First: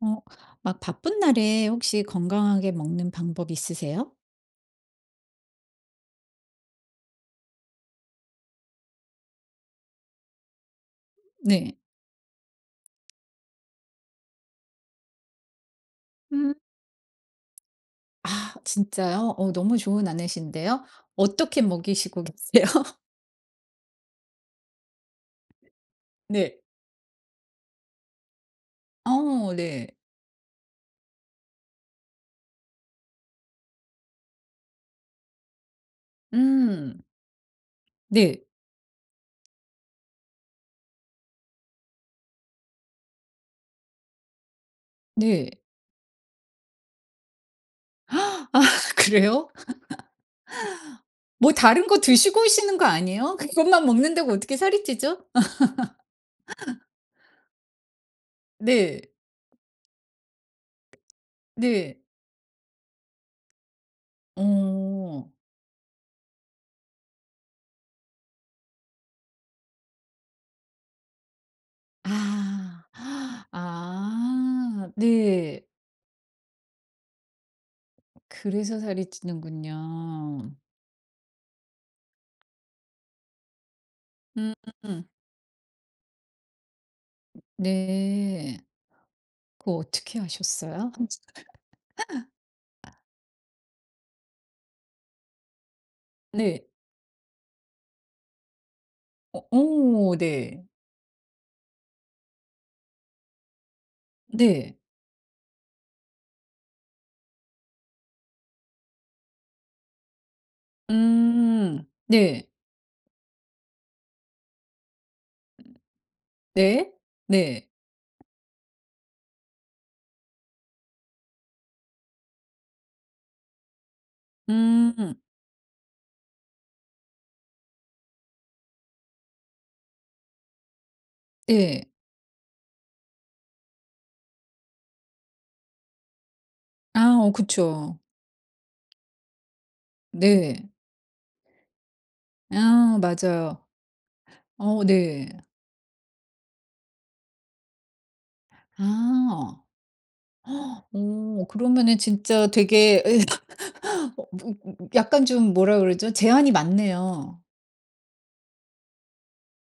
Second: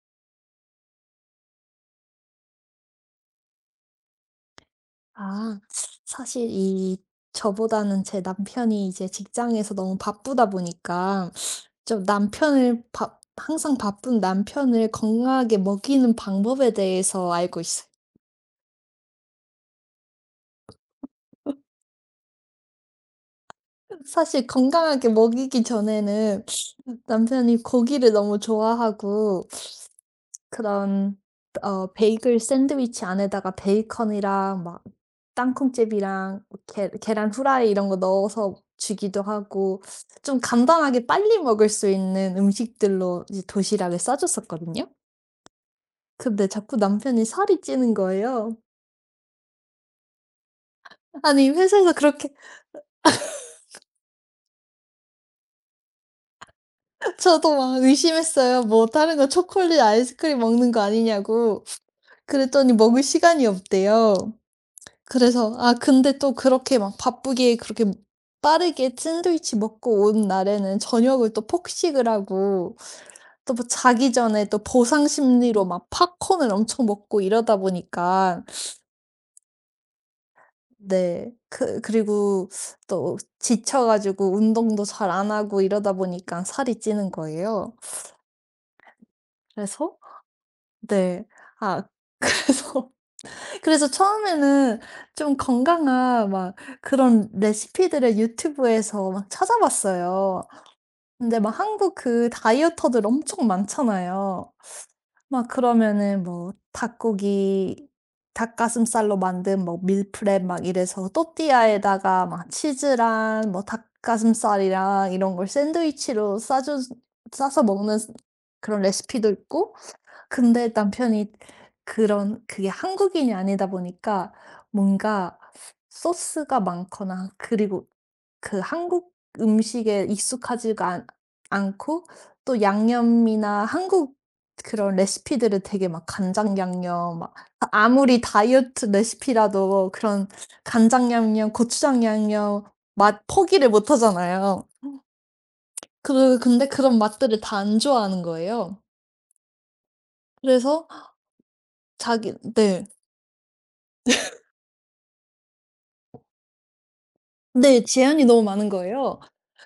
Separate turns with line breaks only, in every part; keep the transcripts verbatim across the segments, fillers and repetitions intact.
어 막 바쁜 날에 혹시 건강하게 먹는 방법 있으세요?
아, 사실 이, 저보다는 제 남편이 이제 직장에서 너무 바쁘다 보니까
네.
좀 남편을 바 항상 바쁜 남편을 건강하게 먹이는
음.
방법에 대해서 알고 있어요.
아 진짜요? 어 너무 좋은 아내신데요. 어떻게 먹이시고 계세요?
사실 건강하게 먹이기 전에는
네.
남편이 고기를 너무 좋아하고,
어 네.
그런 어 베이글 샌드위치 안에다가 베이컨이랑 막 땅콩잼이랑 뭐 계
음.
계란 후라이 이런 거
네.
넣어서 주기도 하고, 좀 간단하게 빨리 먹을 수 있는 음식들로 이제 도시락을 싸줬었거든요.
네.
근데 자꾸 남편이 살이 찌는 거예요.
아 그래요?
아니,
뭐 다른
회사에서
거
그렇게.
드시고 오시는 거 아니에요? 그것만 먹는다고 어떻게 살이 찌죠? 아
저도 막 의심했어요, 뭐
네.
다른 거 초콜릿 아이스크림 먹는 거 아니냐고.
네.
그랬더니 먹을 시간이 없대요.
어.
그래서 아, 근데 또 그렇게 막 바쁘게 그렇게 빠르게 샌드위치 먹고 온 날에는 저녁을 또 폭식을 하고,
아.
또 뭐 자기 전에 또
아
보상
네.
심리로 막 팝콘을 엄청 먹고 이러다 보니까.
그래서 살이 찌는군요.
네. 그 그리고 또 지쳐 가지고
음.
운동도 잘 안 하고 이러다 보니까 살이 찌는 거예요.
네. 그거
그래서.
어떻게 아셨어요?
네. 아, 그래서 그래서 처음에는 좀 건강한 막
네.
그런 레시피들을 유튜브에서 막
어 어
찾아봤어요.
네.
근데 막 한국 그 다이어터들 엄청 많잖아요.
네.
막 그러면은 뭐 닭고기, 닭가슴살로 만든 뭐 밀프렙 막 이래서
음.
또띠아에다가
네.
막 치즈랑 뭐 닭가슴살이랑 이런 걸 샌드위치로 싸주,
네.
싸서
네.
먹는 그런 레시피도 있고. 근데 남편이 그런 그게 한국인이 아니다 보니까,
음.
뭔가 소스가 많거나, 그리고 그 한국 음식에 익숙하지가 않
네.
않고, 또 양념이나 한국 그런 레시피들을 되게 막 간장 양념
아 어
막, 아
그쵸.
무리 다이어트 레시피라도 그런
네.
간장 양념, 고추장 양념
아
맛
맞아요.
포기를 못 하잖아요.
어 네.
그 근데 그런 맛들을 다 안 좋아하는 거예요.
아.
그래서
어 그러면은
자기
진짜
네.
되게 어 뭐 약간 좀 뭐라 그러죠? 제한이 많네요.
네. 제한이 너무 많은 거예요.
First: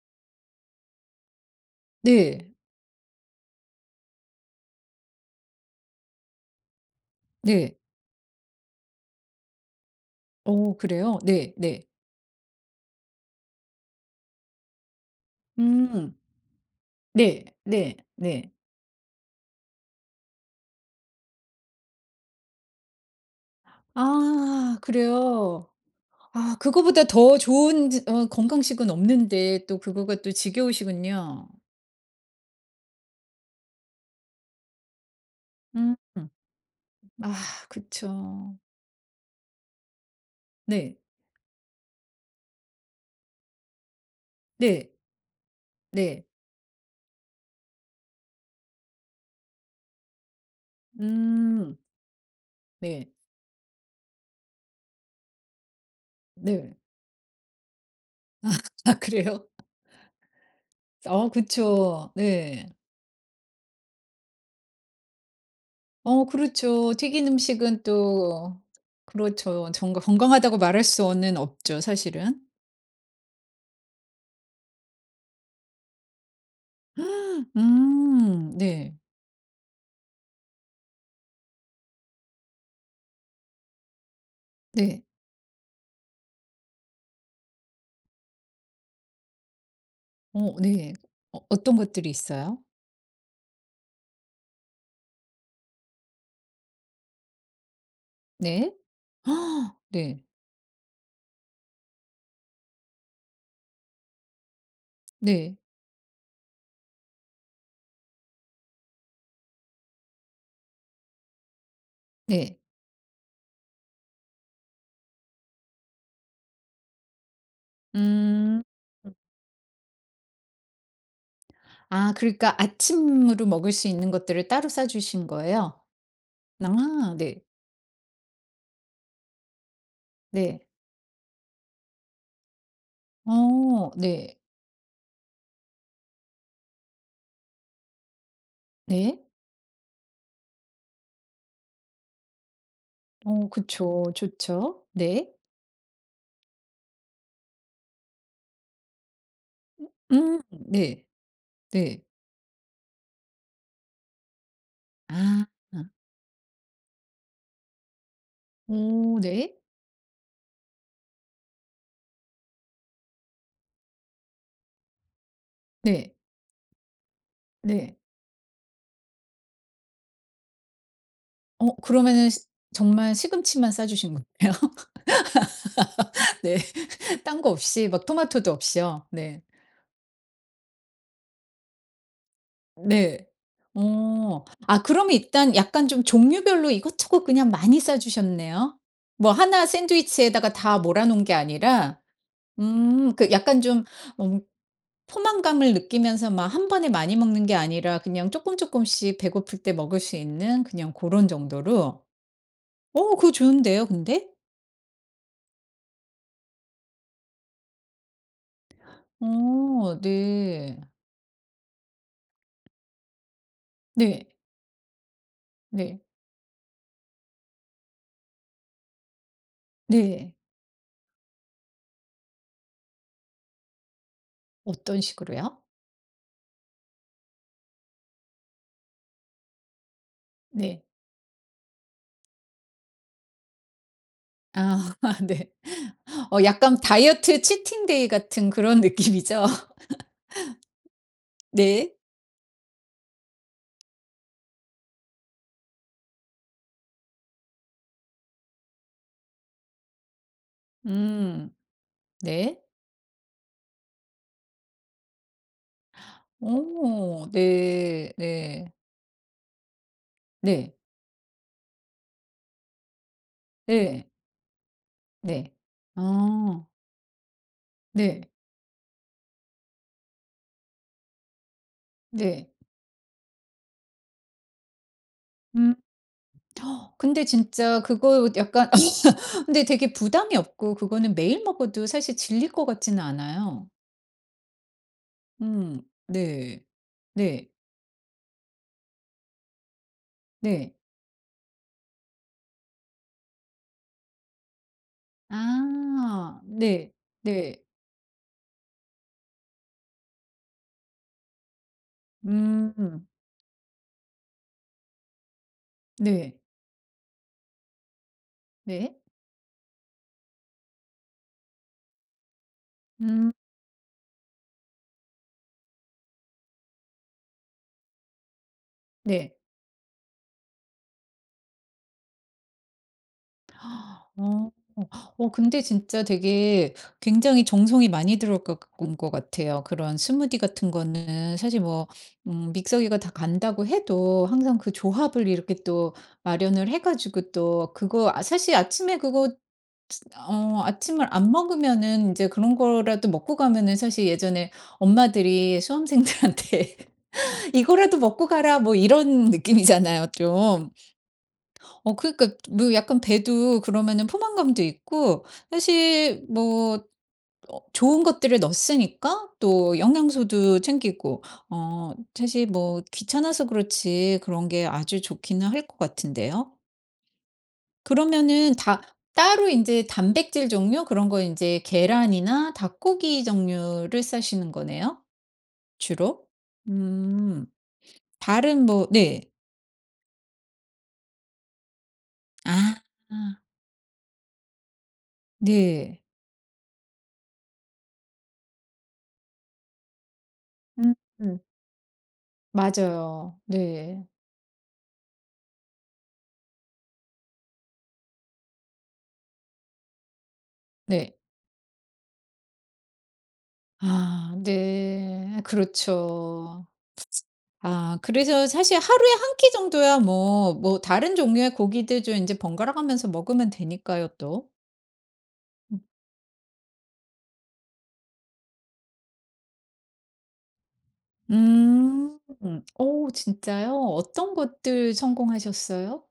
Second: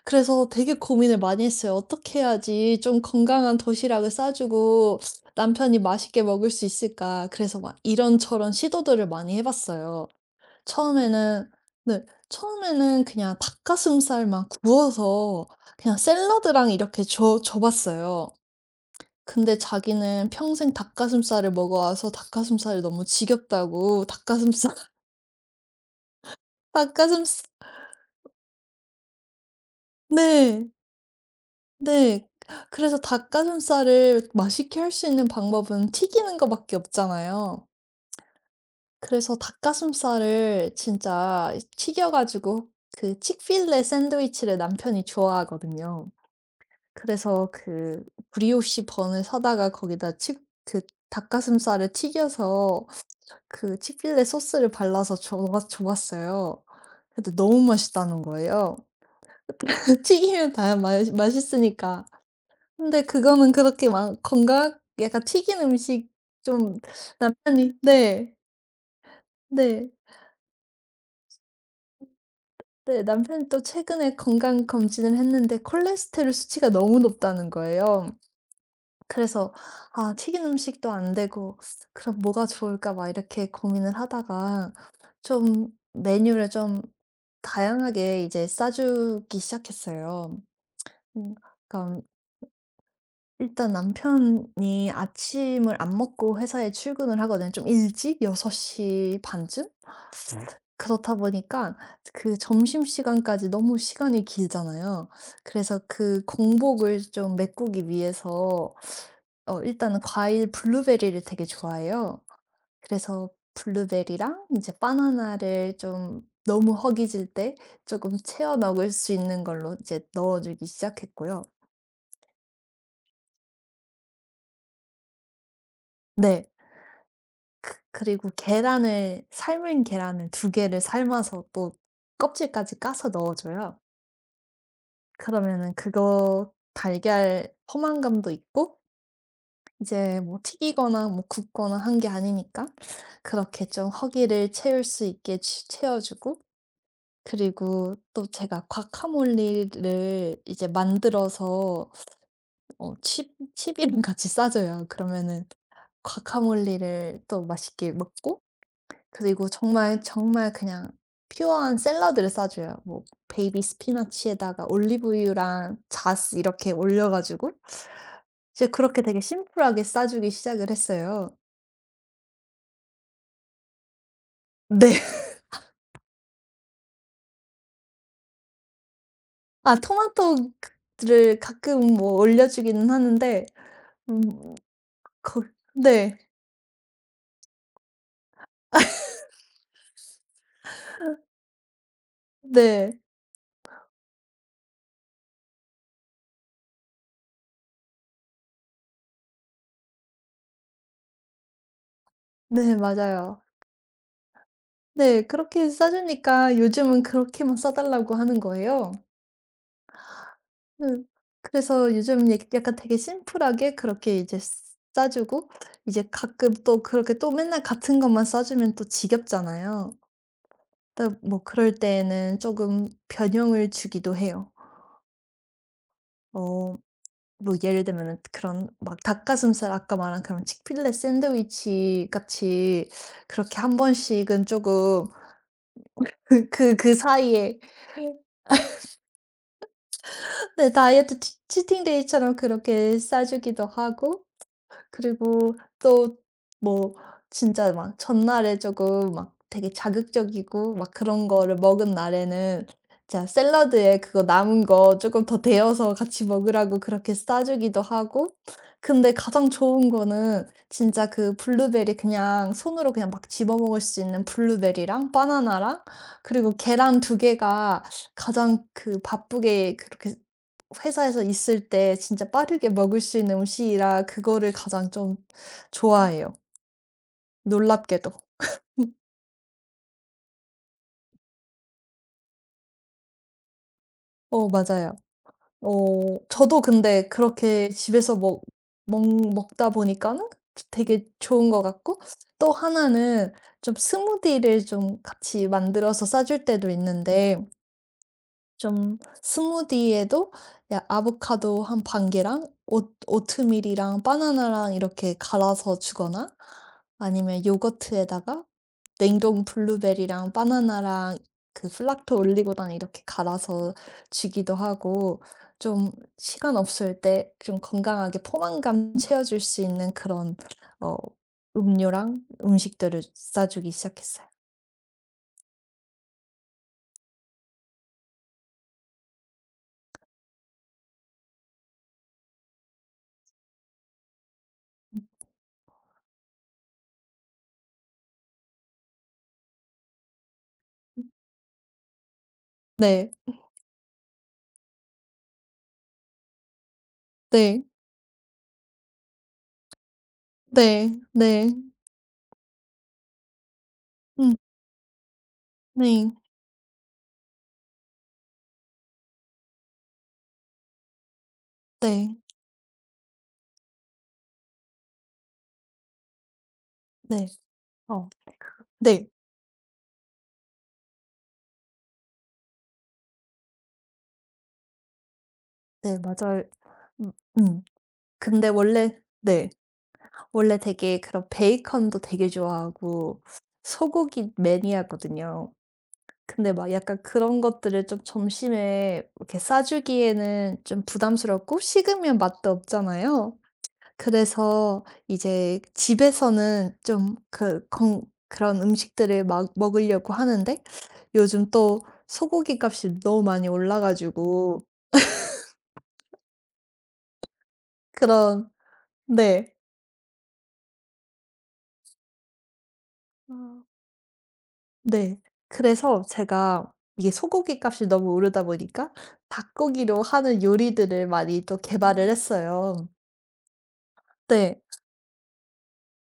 그래서 되게 고민을 많이 했어요. 어떻게
네.
해야지 좀 건강한 도시락을 싸주고 남편이 맛있게 먹을 수 있을까. 그래서 막
네.
이런저런 시도들을 많이 해 봤어요.
어 그래요?
처음에는.
네. 네.
네. 처음에는 그냥 닭가슴살만 구워서 그냥
음.
샐러드랑 이렇게 줘
네.
줘
네.
봤어요.
네.
근데 자기는 평생 닭가슴살을 먹어와서 닭가슴살이 너무 지겹다고 닭가슴살.
아 그래요? 아
닭
그거보다
가슴
더
살
좋은 어 건강식은 없는데 또 그거가 또
네.
지겨우시군요.
네. 그래서 닭가슴살을 맛있게 할 수 있는 방법은
음.
튀기는 거밖에
아
없잖아요.
그쵸.
그래서 닭가슴살을
네.
진짜 튀겨 가지고 그 치크필레 샌드위치를
네.
남편이 좋아하거든요.
네.
그래서 그 브리오시 번을 사다가 거기다 치 그
음.
닭가슴살을 튀겨서
네.
그 치크필레 소스를 발라서 줘봐 줘봤어요.
네.
근데 너무 맛있다는 거예요.
아 그래요?
튀기면 다 맛
어
맛있으니까.
그쵸. 네.
근데 그거는 그렇게 막 건강 약간 튀긴 음식,
어
좀
그렇죠. 튀긴
남편이.
음식은
네.
또 그렇죠.
네.
정 건강하다고 말할 수는 없죠, 사실은.
네. 남편이 또 최근에 건강 검진을 했는데 콜레스테롤 수치가 너무 높다는 거예요.
음. 네.
그래서 '아 튀긴 음식도 안 되고 그럼 뭐가 좋을까?' 막 이렇게 고민을 하다가
네.
좀 메뉴를 좀 다양하게 이제 싸 주기 시작했어요.
어 네.
음.
어 어떤
그러니까
것들이 있어요?
일단 남편이 아침을 안 먹고 회사에 출근을 하거든요. 좀 일찍 6섯
네.
시 반쯤?
아 네.
그렇다 보니까 그 점심시간까지 너무 시간이 길잖아요.
네.
그래서 그 공복을 좀 메꾸기 위해서, 어 일단은 과일 블루베리를 되게 좋아해요.
네.
그래서 블루베리랑 이제 바나나를 좀 너무 허기질 때 조금 채워
음.
넣을 수 있는 걸로 이제 넣어 주기 시작했고요.
아 그러니까 아침으로 먹을 수 있는 것들을 따로 싸 주신 거예요?
네.
아 네.
그리고 계란을 삶은 계란을 두
네.
개를 삶아서 또 껍질까지 까서 넣어줘요.
어 네.
그러면은 그거 달걀 포만감도 있고,
네.
이제 뭐 튀기거나 뭐 굽거나 한 게 아니니까
어
그렇게 좀
그쵸.
허기를 채울
좋죠.
수
네.
있게 채 채워주고 그리고 또 제가
음
과카몰리를 이제
네.
만들어서,
네.
어 칩 칩이랑 같이 싸줘요. 그러면은
아.
과카몰리를 또 맛있게 먹고,
오
그리고
네.
정말 정말 그냥 퓨어한 샐러드를 싸줘요. 뭐 베이비 스피너치에다가 올리브유랑
네.
잣 이렇게 올려 가지고
네.
이제 그렇게 되게 심플하게 싸주기 시작을 했어요.
어 그러면은 시 정말 시금치만 싸 주신 거예요?
네.
네. 딴 거 없이 막 토마토도 없이요? 네.
아, 토마토 그 를 가끔 뭐 올려 주기는
네.
하는데.
어.
음
아 그러면
거
일단 약간 좀
네.
종류별로 이것저것 그냥 많이 싸 주셨네요. 뭐 하나 샌드위치에다가 다 몰아 놓은 게 아니라
네.
음 그 약간 좀 음 포만감을 느끼면서 막 한 번에 많이 먹는 게 아니라 그냥 쪼끔쪼끔씩 배고플 때 먹을 수 있는 그냥 고런 정도로.
네,
어 그거
맞아요.
좋은데요 근데?
네. 그렇게 싸 주니까 요즘은 그렇게만 싸 달라고 하는 거예요.
어 네.
음. 그래서 요즘, 예, 약간 되게 심플하게 그렇게
네.
이제 싸 주고,
네.
이제 가끔 또 그렇게, 또 맨날 같은 것만 싸 주면 또 지겹잖아요.
네.
그뭐 그럴 때에는 조금 변형을 주기도 해요.
어떤 식으로요?
어 뭐 예를 들면은 그런 막 닭가슴살, 아까 말한 그런
네.
치필레 샌드위치 같이 그렇게 한 번씩은 조
아
금
네. 어
그 그
약간
그
다이어트
사이에.
치팅데이 같은 그런 느낌이죠?
네, 다이어트 치 치팅
네.
데이처럼 그렇게 싸 주기도 하고. 그리고 또, 뭐, 진짜 막 전날에 조금 막 되게 자극적이고 막 그런
음.
거를 먹은
네.
날에는 진짜 샐러드에 그거 남은 거 조금 더 데워서 같이 먹으라고 그렇게
오.
싸 주기도
네.
하고.
네.
근데 가장 좋은 거는
네.
진짜 그 블루베리, 그냥 손으로 그냥 막 집어 먹을 수
네.
있는 블루베리랑
네.
바나나랑 그리고
아.
계란 두 개가
네.
가장, 그 바쁘게 그렇게 회사에서 있을 때 진짜
네.
빠르게 먹을 수 있는 음식이라 그거를 가장 좀
음.
좋아해요,
허, 근데 진짜
놀랍게도.
그거 약간 근데 되게 부담이 없고 그거는 매일 먹어도 사실 질릴 것 같지는 않아요.
어, 맞아요.
음.
어, 저도
네.
근데
네.
그렇게 집에서 먹 먹 먹다 보니까는
네.
되게 좋은 것 같고. 또 하나는 좀 스무디를 좀 같이 만들어서 싸
아.
줄 때도
네.
있는데,
네.
좀 스무디에도, 야, 아보카도 한 반 개랑 오트
음.
오트밀이랑 바나나랑 이렇게 갈아서 주거나,
네.
아니면 요거트에다가
네.
냉동 블루베리랑 바나나랑 그 플락토 올리고당 이렇게
음.
갈아서 주기도 하고, 좀 시간 없을 때 좀 건강하게 포만감
네.
채워줄 수 있는 그런, 어 음료랑 음식들을 싸 주기 시작했어요.
어. 어 근데 진짜 되게 굉장히 정성이 많이 들어간 것 같아요. 그런 스무디 같은 거는 사실 뭐 음 믹서기가 다 간다고 해도 항상 그 조합을 이렇게 또 마련을 해 가지고 또 그거 아 사실 아침에 그거 어 아침을 안 먹으면은 이제 그런 거라도
네.
먹고 가면은 사실 예전에 엄마들이 수험생들한테
네.
"이거라도 먹고 가라." 뭐 이런 느낌이잖아요 좀.
네. 네.
어 그러니까 뭐 약간 배도 그러면은
음.
포만감도 있고
네.
사실 뭐 어 좋은 것들을 넣었으니까 또 영양소도 챙기고 어
네.
사실 뭐 귀찮아서 그렇지 그런 게 아주 좋기는 할 것 같은데요.
네. 어.
그러면은 다
네.
따로 이제 단백질 종류 그런 거 이제 계란이나 닭고기 종류를 싸시는 거네요,
네,
주로?
맞아요. 음.
음.
음. 근데
다른 뭐
원래.
네.
네. 원래 되게 그런 베이컨도 되게
아
좋아하고 소고기 매니아거든요.
네.
근데 막 약간 그런 것들을 좀 점심에 이렇게 싸주기에는 좀
음 음.
부담스럽고 식으면 맛도 없잖아요.
맞아요. 네.
그래서 이제 집에서는 좀 그 건 그런 음식들을 막 먹으려고 하는데
네.
요즘 또 소고기 값이 너무 많이 올라
아
가지고.
네. 그렇죠. 아 그래서
그런
사실 하루에 한 끼
네.
정도야 뭐 뭐 다른 종류의 고기들 좀 이제 번갈아 가면서 먹으면
아.
되니까요 또.
네. 그래서 제가, 이게 소고기 값이 너무 오르다 보니까 닭고기로 하는 요리들을 많이 또 개발을 음.
음.
했어요.
오 진짜요? 어떤
네.
것들 성공하셨어요?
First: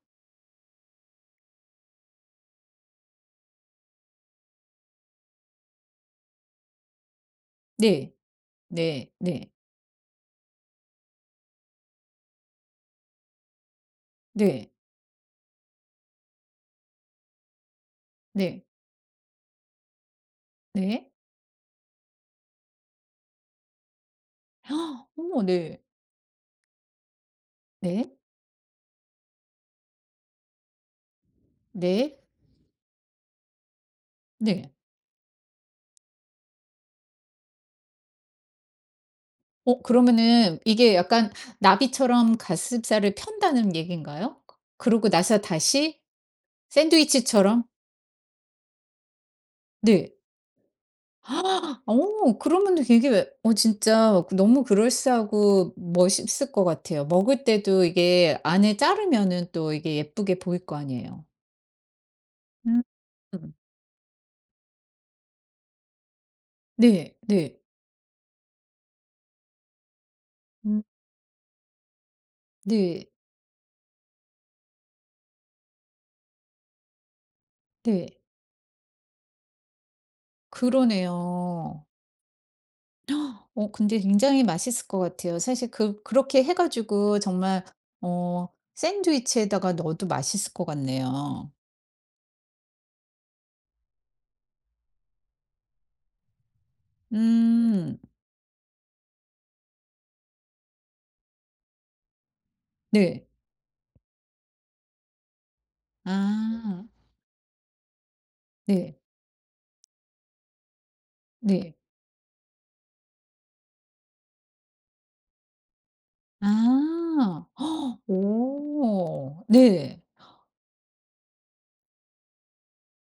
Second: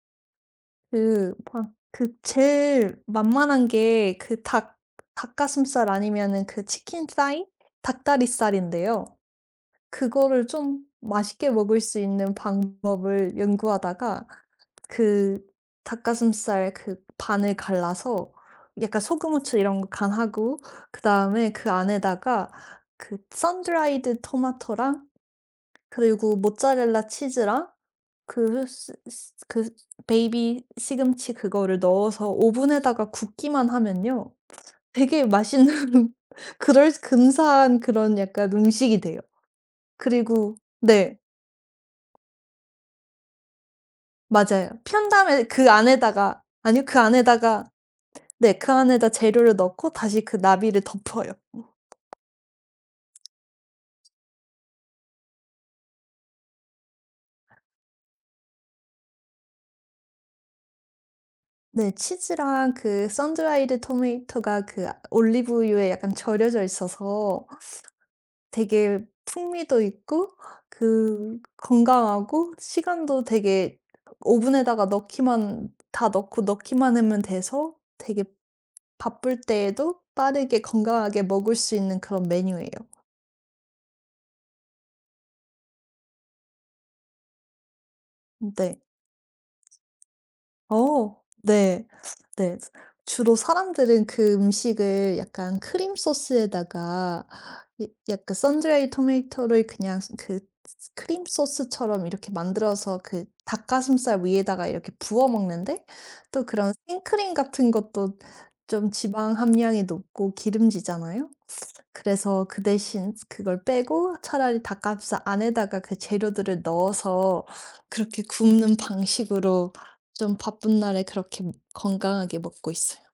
그 막 그 제일 만만한 게 그 닭 닭가슴살 아니면은 그 치킨 사이?
네.
닭다리살인데요.
네. 네.
그거를 좀 맛있게 먹을 수 있는 방법을 연구하다가
네.
그 닭가슴살 그 반을 갈라서
네.
약간 소금, 후추 이런 거 간하고,
네.
그다음에 그 안에다가 그 선드라이드 토마토랑
헉, 어머 네.
그리고 모짜렐라 치즈랑
네.
그 스 스 그 베이비 시금치 그거를
네.
넣어서 오븐에다가 굽기만 하면요.
네.
되게 맛있는, 그럴 근사한 그런 약간 음식이 돼요.
어
그리고.
그러면은 이게
네,
약간 나비처럼 가슴살을 편다는 얘기인가요?
맞아요. 편
그러고 나서
다음에 그
다시
안에다가, 아니요, 그
샌드위치처럼?
안에다가. 네, 그 안에다 재료를 넣고
네.
다시 그 나비를 덮어요.
아, 어 그러면 되게 어 진짜 너무 그럴싸하고 멋있을 것 같아요. 먹을 때도 이게 안에 자르면은 또 이게 예쁘게 보일 거 아니에요.
네. 치즈랑
음.
그 선드라이드 토마토가 그 올리브유에 약간 절여져
네
있어서
네.
되게 풍미도 있고,
음
그 건강하고
네
시간도 되게 오븐에다가 넣기만 다 넣고 넣기만 하면 돼서
네.
되게 바쁠 때에도 빠르게 건강하게 먹을 수
그러네요.
있는 그런 메뉴예요.
어 근데 굉장히 맛있을 것 같아요. 사실 그 그렇게 해 가지고 정말 어
네.
샌드위치에다가 넣어도 맛있을 것
어,
같네요.
네. 네. 주로 사람들은 그 음식을 약간 크림 소스에다가 이
음.
약간 선드라이 토마토를 그냥 그 크림 소스처럼 이렇게 만들어서 그
네.
닭가슴살 위에다가 이렇게 부어 먹는데, 또 그런
아.
생크림 같은 것도 좀
네.
지방 함량이 높고 기름지잖아요.
네.
그래서 그 대신 그걸 빼고 차라리 닭가슴살 안에다가 그 재료들을 넣어서
아.
그렇게 굽는
오.
방식으로
네.
좀 바쁜 날에 그렇게 건강하게 먹고 있어요.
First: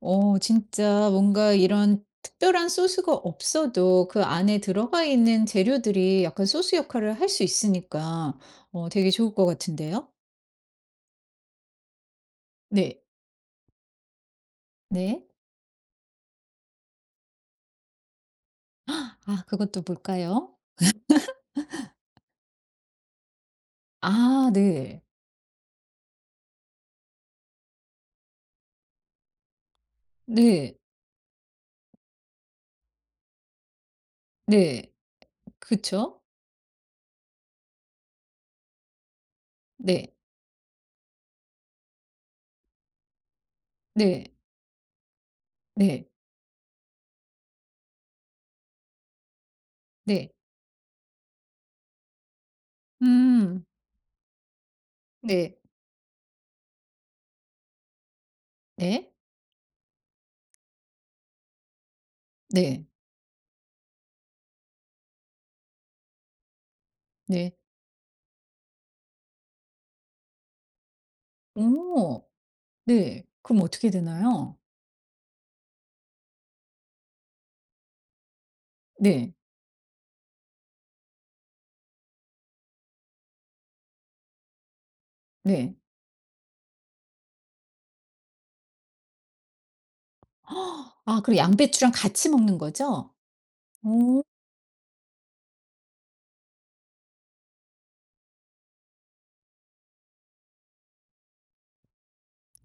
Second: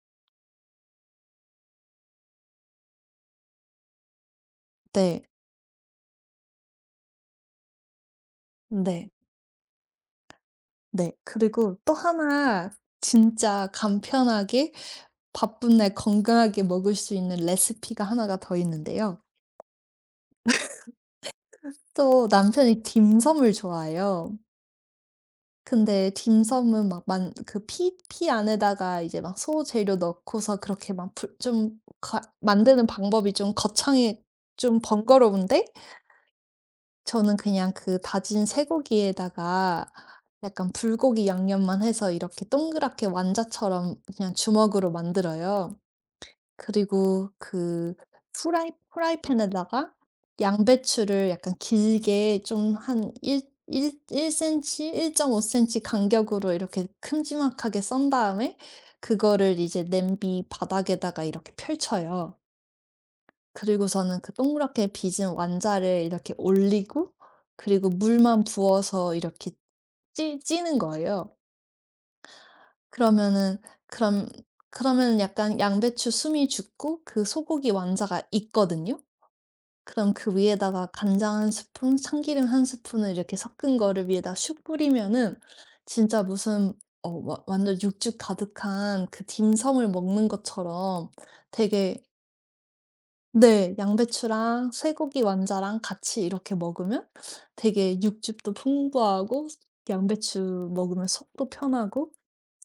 어 진짜 뭔가 이런 특별한 소스가 없어도 그 안에 들어가
네.
있는 재료들이 약간 소스 역할을 할 수 있으니까 어
네.
되게 좋을 것 같은데요.
네. 그리고 또 하나,
네.
진짜 간편하게
네.
바쁜 날 건강하게 먹을 수 있는 레시피가 하나가 더 있는데요.
아 그것도 볼까요?
또 남편이 딤섬을 좋아해요.
아 네.
근데 딤섬은 막 만 그 피 피 안에다가 이제 막 소재료 넣고서
네.
그렇게 막 불 좀 가 만드는 방법이 좀 거창해 좀
네.
번거로운데,
그쵸.
저는 그냥 그 다진 쇠고기에다가
네.
약간 불고기 양념만 해서 이렇게 동그랗게 완자처럼
네.
그냥 주먹으로 만들어요.
네.
그리고 그 프라이 프라이팬에다가
네.
양배추를 약간 길게 좀 한 1
음.
1 일 센티미터,
네.
일 점 오 센티미터 간격으로 이렇게 큼지막하게 썬 다음에
네.
그거를 이제 냄비 바닥에다가 이렇게 펼쳐요.
네.
그리고서는 그 동그랗게 빚은 완자를 이렇게 올리고,
네.
그리고 물만 부어서 이렇게 찌 찌는 거예요.
오. 네.
그러면은
그럼 어떻게
그럼
되나요?
그러면은 약간 양배추 숨이 죽고 그 소고기 완자가 있거든요.
네.
그럼 그 위에다가 간장 한 스푼, 참기름 한 스푼을 이렇게 섞은 거를 위에다 슉 뿌리면은
네.
진짜 무슨, 어 와, 완전 육즙 가득한 그 딤섬을 먹는 것처럼
아 그리고 양배추랑
되게.
같이 먹는 거죠?
네,
오,
양배추랑 쇠고기 완자랑 같이 이렇게 먹으면 되게 육즙도 풍부하고 양배추 먹으면 속도 편하고.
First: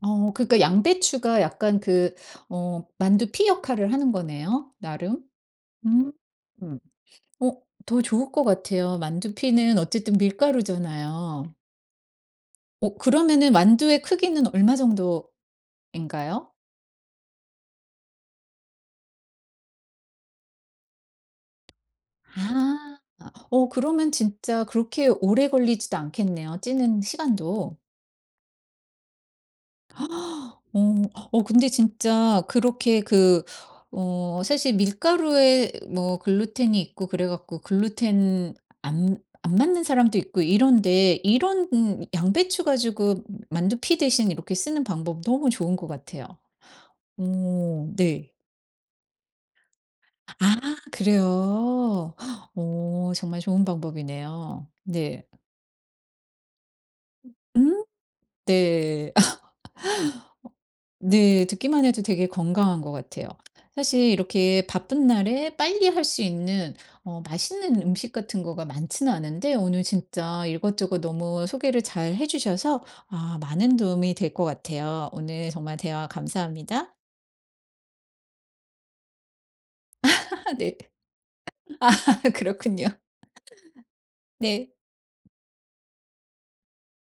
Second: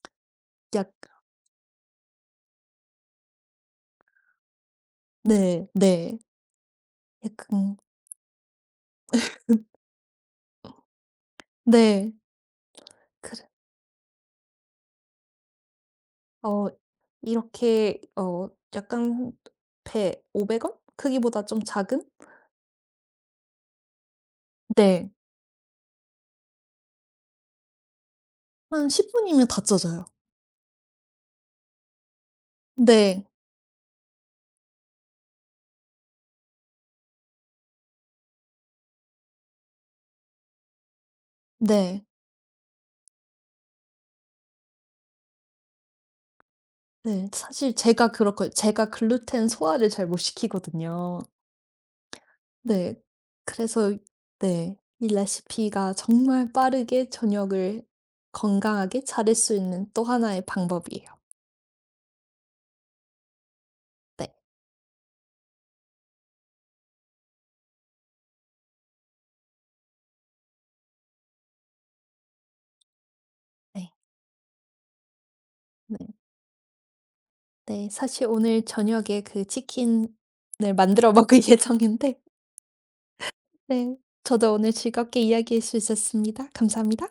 어 그러니까
약
양배추가 약간 그 어 만두피 역할을 하는 거네요, 나름.
네.
음.
네.
음. 어
약간.
더 좋을 것 같아요. 만두피는 어쨌든 밀가루잖아요.
네.
어
그래.
그러면은 만두의 크기는 얼마 정도인가요?
어 이렇게, 어 약간 배 오백 원? 크기보다 좀 작은?
아. 어 그러면 진짜 그렇게
네.
오래 걸리지도 않겠네요, 찌는 시간도.
한 10 분이면 다 쪄져요.
어. 어 근데 진짜 그렇게
네.
그 어 사실 밀가루에 뭐 글루텐이 있고 그래 갖고 글루텐 안 안 맞는 사람도 있고 이런데 이런
네.
음, 양배추 가지고 만두피 대신 이렇게 쓰는 방법 너무 좋은 것 같아요.
네. 사실
오
제가,
네.
그렇거 제가 글루텐 소화를 잘 못
아
시키거든요.
그래요?
네.
오 정말 좋은
그래서.
방법이네요.
네, 이
네.
레시피가 정말 빠르게 저녁을
음
건강하게
네.
차릴 수 있는 또 하나의 방법이에요.
네. 듣기만 해도 되게 건강한 것 같아요. 사실
네.
이렇게 바쁜 날에 빨리 할 수 있는 어 맛있는 음식 같은 거가 많지는 않은데 오늘 진짜 이것저것 너무 소개를 잘 해 주셔서 아 많은
네.
도움이 될 것 같아요. 오늘 정말
네.
대화 감사합니다.
네. 사실 오늘 저녁에 그 치킨을
네.
만들어 먹을 예정인데.
그렇군요.
네, 저도
네.
오늘 즐겁게 이야기할 수 있었습니다. 감사합니다.